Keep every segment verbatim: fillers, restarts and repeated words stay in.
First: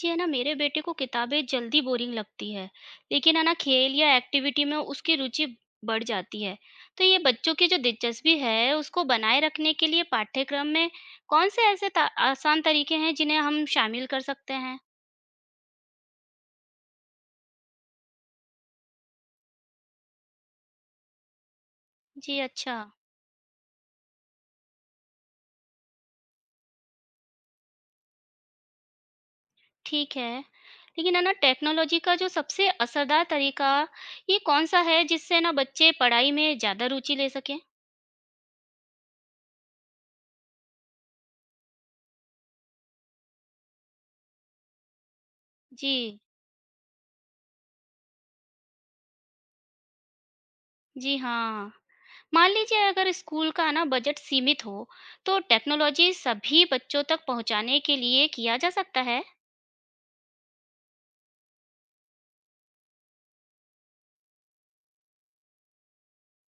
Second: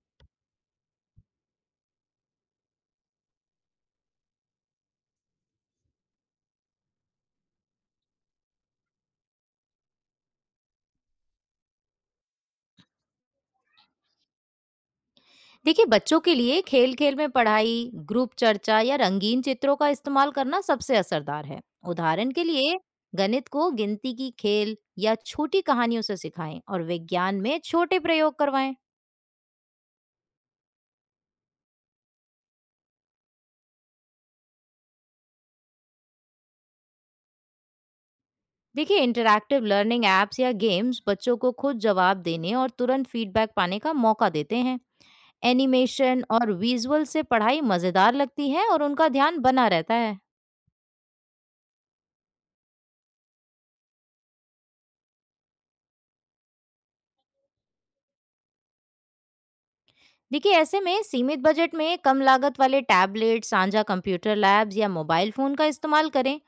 जी, है ना मेरे बेटे को किताबें जल्दी बोरिंग लगती है। लेकिन है ना खेल या एक्टिविटी में उसकी रुचि बढ़ जाती है। तो ये बच्चों की जो दिलचस्पी है उसको बनाए रखने के लिए पाठ्यक्रम में कौन से ऐसे ता- आसान तरीके हैं जिन्हें हम शामिल कर सकते हैं? देखिए, बच्चों के लिए खेल खेल में पढ़ाई, ग्रुप चर्चा या रंगीन चित्रों का इस्तेमाल करना सबसे असरदार है। उदाहरण जी के लिए, अच्छा। गणित को गिनती की खेल या छोटी कहानियों से सिखाएं और विज्ञान में छोटे प्रयोग करवाएं। ठीक है। लेकिन है ना टेक्नोलॉजी का जो सबसे असरदार तरीका ये कौन सा है जिससे ना बच्चे पढ़ाई में ज्यादा रुचि ले सकें? देखिए, इंटरैक्टिव लर्निंग एप्स या गेम्स बच्चों को खुद जवाब देने और तुरंत फीडबैक पाने का मौका देते हैं। जी। एनिमेशन और विजुअल से पढ़ाई मजेदार लगती है और उनका ध्यान बना रहता है। जी हाँ। मान लीजिए अगर स्कूल का ना बजट सीमित हो, तो टेक्नोलॉजी सभी बच्चों तक पहुंचाने के लिए किया जा सकता है? देखिए, ऐसे में सीमित बजट में कम लागत वाले टैबलेट, साझा कंप्यूटर लैब्स या मोबाइल फोन का इस्तेमाल करें।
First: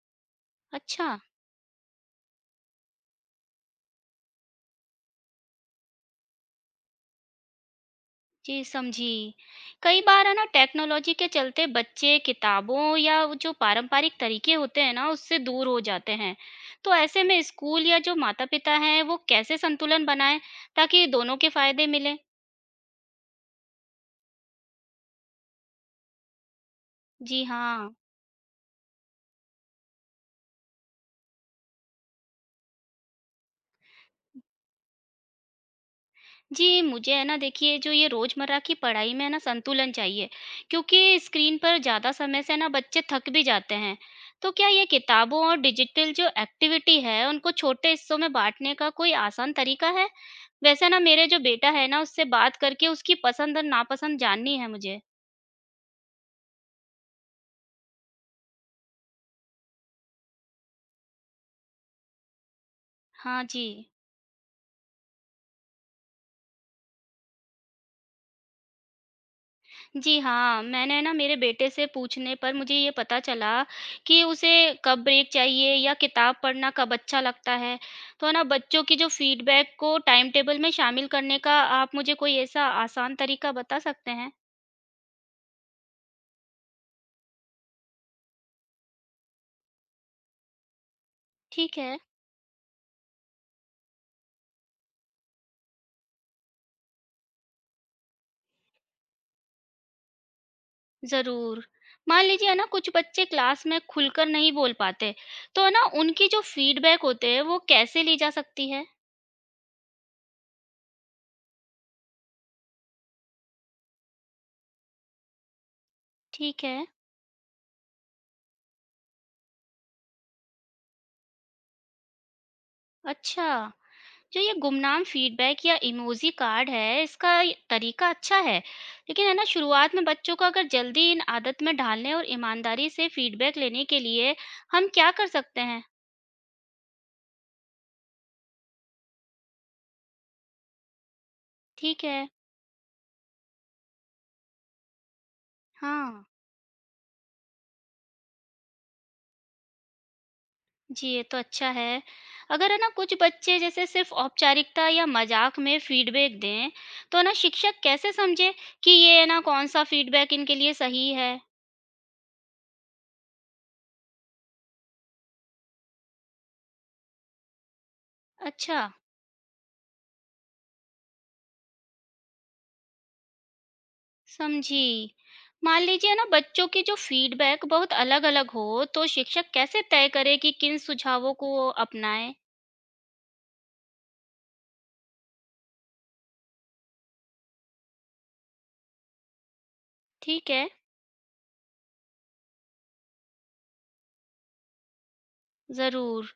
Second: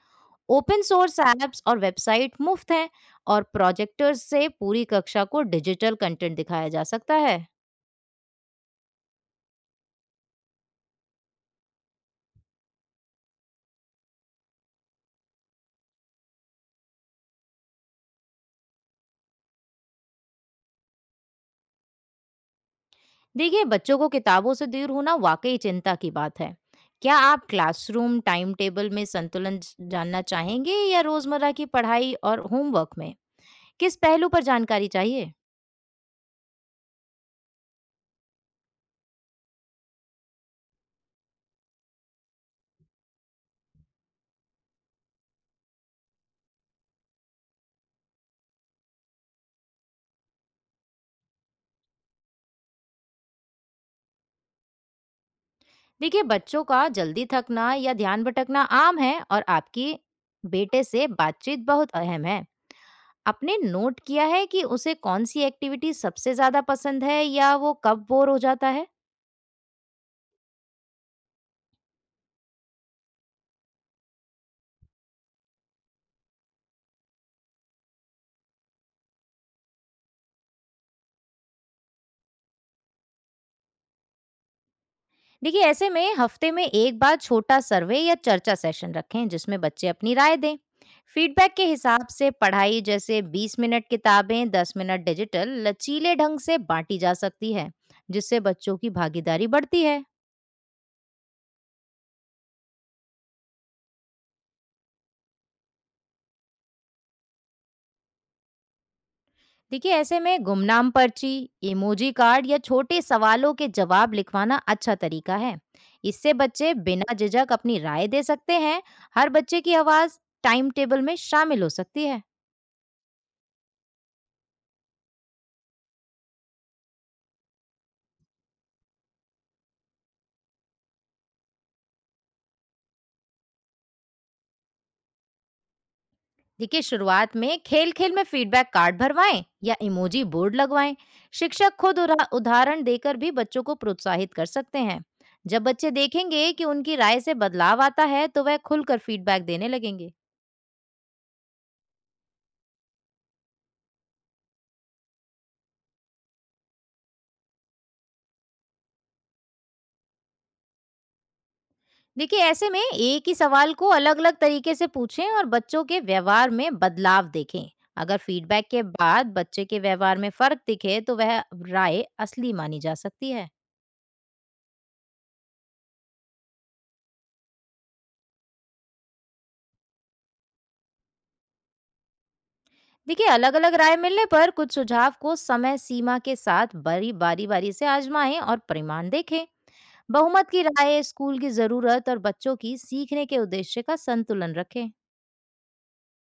ओपन अच्छा। सोर्स ऐप्स और वेबसाइट मुफ्त हैं और प्रोजेक्टर्स से पूरी कक्षा को डिजिटल कंटेंट दिखाया जा सकता है। जी समझी। कई बार है ना टेक्नोलॉजी के चलते बच्चे किताबों या वो जो पारंपरिक तरीके होते हैं ना उससे दूर हो जाते हैं। तो ऐसे में स्कूल या जो माता-पिता हैं वो कैसे संतुलन बनाएं ताकि दोनों के फायदे मिलें? देखिए, बच्चों को किताबों से दूर होना वाकई चिंता की बात है। क्या जी आप हाँ। क्लासरूम टाइम टेबल में संतुलन जानना चाहेंगे या रोजमर्रा की पढ़ाई और होमवर्क में किस पहलू पर जानकारी चाहिए? जी, मुझे है ना देखिए जो ये रोज़मर्रा की पढ़ाई में है ना संतुलन चाहिए, क्योंकि स्क्रीन पर ज़्यादा समय से ना बच्चे थक भी जाते हैं। तो क्या ये किताबों और डिजिटल जो एक्टिविटी है, उनको छोटे हिस्सों में बाँटने का कोई आसान तरीका है? वैसे ना मेरे जो बेटा है ना उससे बात करके उसकी पसंद और नापसंद जाननी है मुझे। देखिए, बच्चों का जल्दी थकना या ध्यान भटकना आम है और आपकी बेटे से बातचीत बहुत अहम है। हाँ आपने जी। नोट किया है कि उसे कौन सी एक्टिविटी सबसे ज्यादा पसंद है या वो कब बोर हो जाता है? जी हाँ, मैंने ना मेरे बेटे से पूछने पर मुझे ये पता चला कि उसे कब ब्रेक चाहिए या किताब पढ़ना कब अच्छा लगता है। तो ना बच्चों की जो फीडबैक को टाइम टेबल में शामिल करने का आप मुझे कोई ऐसा आसान तरीका बता सकते हैं? देखिए, ऐसे में हफ्ते में एक बार छोटा सर्वे या चर्चा सेशन रखें जिसमें बच्चे अपनी राय दें। फीडबैक के ठीक है, हिसाब से पढ़ाई, जैसे बीस मिनट किताबें, दस मिनट डिजिटल, लचीले ढंग से बांटी जा सकती है, जिससे बच्चों की भागीदारी बढ़ती है। ज़रूर। मान लीजिए ना कुछ बच्चे क्लास में खुलकर नहीं बोल पाते, तो ना उनकी जो फीडबैक होते हैं वो कैसे ली जा सकती है? देखिए, ऐसे में गुमनाम पर्ची, इमोजी कार्ड या छोटे सवालों के जवाब लिखवाना अच्छा तरीका है। इससे ठीक बच्चे है। बिना झिझक अपनी राय दे सकते हैं। हर बच्चे की आवाज टाइम टेबल में शामिल हो सकती है। अच्छा। जो ये गुमनाम फीडबैक या इमोजी कार्ड है इसका ये तरीका अच्छा है, लेकिन है ना शुरुआत में बच्चों को अगर जल्दी इन आदत में डालने और ईमानदारी से फीडबैक लेने के लिए हम क्या कर सकते हैं? देखिए, शुरुआत में खेल खेल में फीडबैक कार्ड भरवाएं या इमोजी बोर्ड लगवाएं। शिक्षक खुद ठीक उरा- है। उदाहरण देकर भी बच्चों को प्रोत्साहित कर सकते हैं। जब बच्चे हाँ। देखेंगे कि उनकी राय से बदलाव आता है तो वह खुलकर फीडबैक देने लगेंगे। जी ये तो अच्छा है। अगर है ना कुछ बच्चे जैसे सिर्फ औपचारिकता या मजाक में फीडबैक दें, तो है ना शिक्षक कैसे समझे कि ये है ना कौन सा फीडबैक इनके लिए सही है? देखिए, ऐसे में एक ही सवाल को अलग-अलग तरीके से पूछें और बच्चों के व्यवहार में बदलाव देखें। अगर फीडबैक अच्छा। के बाद बच्चे के व्यवहार में फर्क दिखे तो वह राय असली मानी जा सकती है। समझी। मान लीजिए ना बच्चों की जो फीडबैक बहुत अलग-अलग हो, तो शिक्षक कैसे तय करे कि किन सुझावों को वो अपनाएँ? देखिए, अलग-अलग राय मिलने पर कुछ सुझाव को समय सीमा के साथ बड़ी बारी-बारी से आजमाएं और परिमाण देखें। बहुमत ठीक की है, राय, स्कूल की जरूरत और बच्चों की सीखने के उद्देश्य का संतुलन रखें। ज़रूर।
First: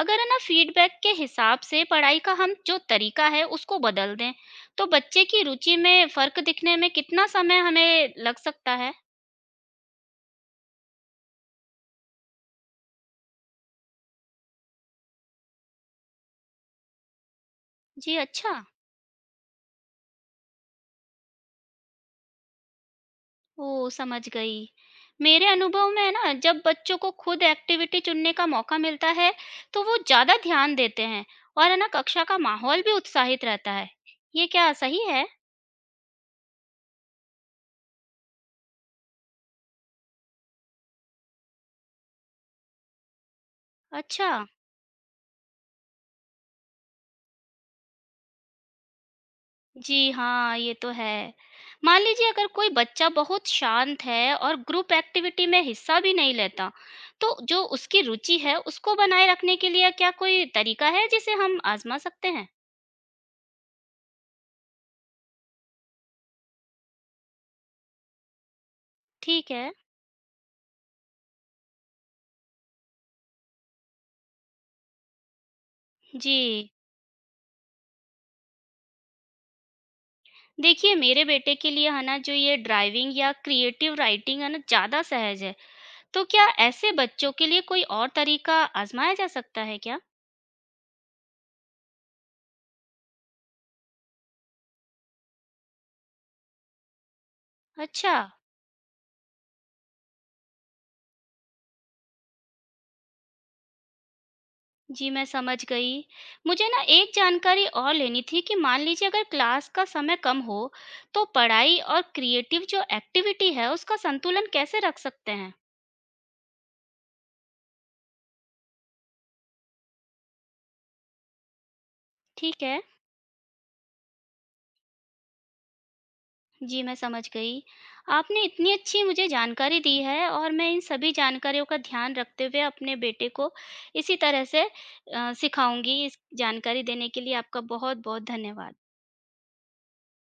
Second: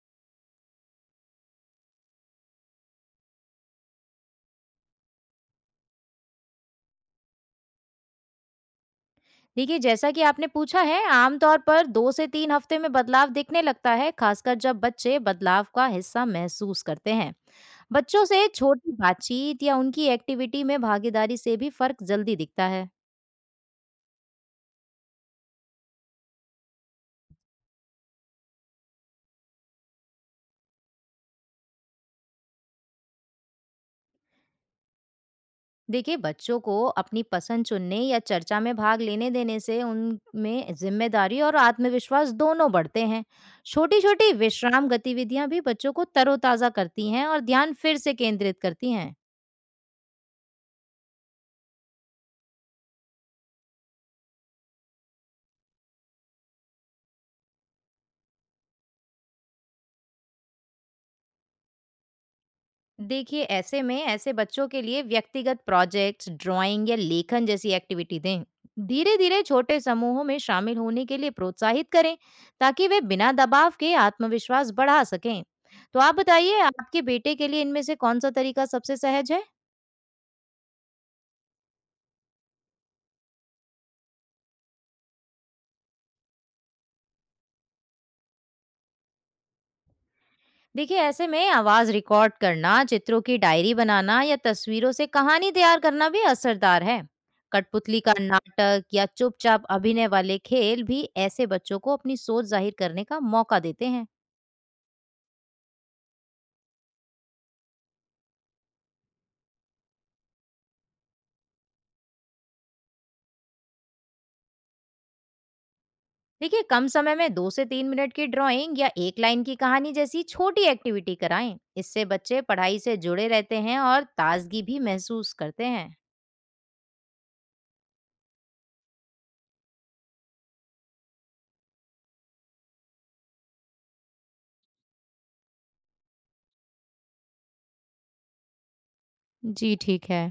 अगर है ना फीडबैक के हिसाब से पढ़ाई का हम जो तरीका है उसको बदल दें, तो बच्चे की रुचि में फ़र्क दिखने में कितना समय हमें लग सकता है? देखिए, जैसा कि आपने पूछा है, आमतौर पर दो से तीन हफ्ते में बदलाव दिखने लगता है, खासकर जब बच्चे बदलाव का हिस्सा महसूस करते हैं। जी, बच्चों से अच्छा। छोटी बातचीत या उनकी एक्टिविटी में भागीदारी से भी फर्क जल्दी दिखता है। ओह! समझ गई। मेरे अनुभव में ना जब बच्चों को खुद एक्टिविटी चुनने का मौका मिलता है, तो वो ज़्यादा ध्यान देते हैं और है ना कक्षा का माहौल भी उत्साहित रहता है। ये क्या सही है? देखिए, बच्चों को अपनी पसंद चुनने या चर्चा में भाग लेने देने से उनमें जिम्मेदारी और आत्मविश्वास दोनों बढ़ते हैं। छोटी-छोटी अच्छा। विश्राम गतिविधियां भी बच्चों को तरोताजा करती हैं और ध्यान फिर से केंद्रित करती हैं। जी हाँ, ये तो है। मान लीजिए अगर कोई बच्चा बहुत शांत है और ग्रुप एक्टिविटी में हिस्सा भी नहीं लेता, तो जो उसकी रुचि है उसको बनाए रखने के लिए क्या कोई तरीका है जिसे हम आज़मा सकते हैं? देखिए, ऐसे में ऐसे बच्चों के लिए व्यक्तिगत प्रोजेक्ट्स, ड्राइंग या लेखन जैसी एक्टिविटी दें। धीरे धीरे ठीक है। छोटे समूहों में शामिल होने के लिए प्रोत्साहित करें ताकि वे बिना दबाव के आत्मविश्वास बढ़ा सकें। तो आप बताइए, जी। आपके बेटे के लिए इनमें से कौन सा तरीका सबसे सहज है? देखिए मेरे बेटे के लिए है ना जो ये ड्राइविंग या क्रिएटिव राइटिंग है ना ज़्यादा सहज है, तो क्या ऐसे बच्चों के लिए कोई और तरीका आजमाया जा सकता है क्या? देखिए, ऐसे में आवाज रिकॉर्ड करना, चित्रों की डायरी बनाना या तस्वीरों से कहानी तैयार करना भी असरदार है। कठपुतली का अच्छा। नाटक या चुपचाप अभिनय वाले खेल भी ऐसे बच्चों को अपनी सोच जाहिर करने का मौका देते हैं। जी मैं समझ गई। मुझे ना एक जानकारी और लेनी थी कि मान लीजिए अगर क्लास का समय कम हो तो पढ़ाई और क्रिएटिव जो एक्टिविटी है उसका संतुलन कैसे रख सकते हैं? देखिए, कम समय में दो से तीन मिनट की ड्राइंग या एक लाइन की कहानी जैसी छोटी एक्टिविटी कराएं। इससे बच्चे ठीक पढ़ाई है। से जुड़े रहते हैं और ताजगी भी महसूस करते हैं। जी, मैं समझ गई। आपने इतनी अच्छी मुझे जानकारी दी है और मैं इन सभी जानकारियों का ध्यान रखते हुए अपने बेटे को इसी तरह से अ, सिखाऊँगी। इस जानकारी देने के लिए आपका बहुत-बहुत धन्यवाद। जी, ठीक है।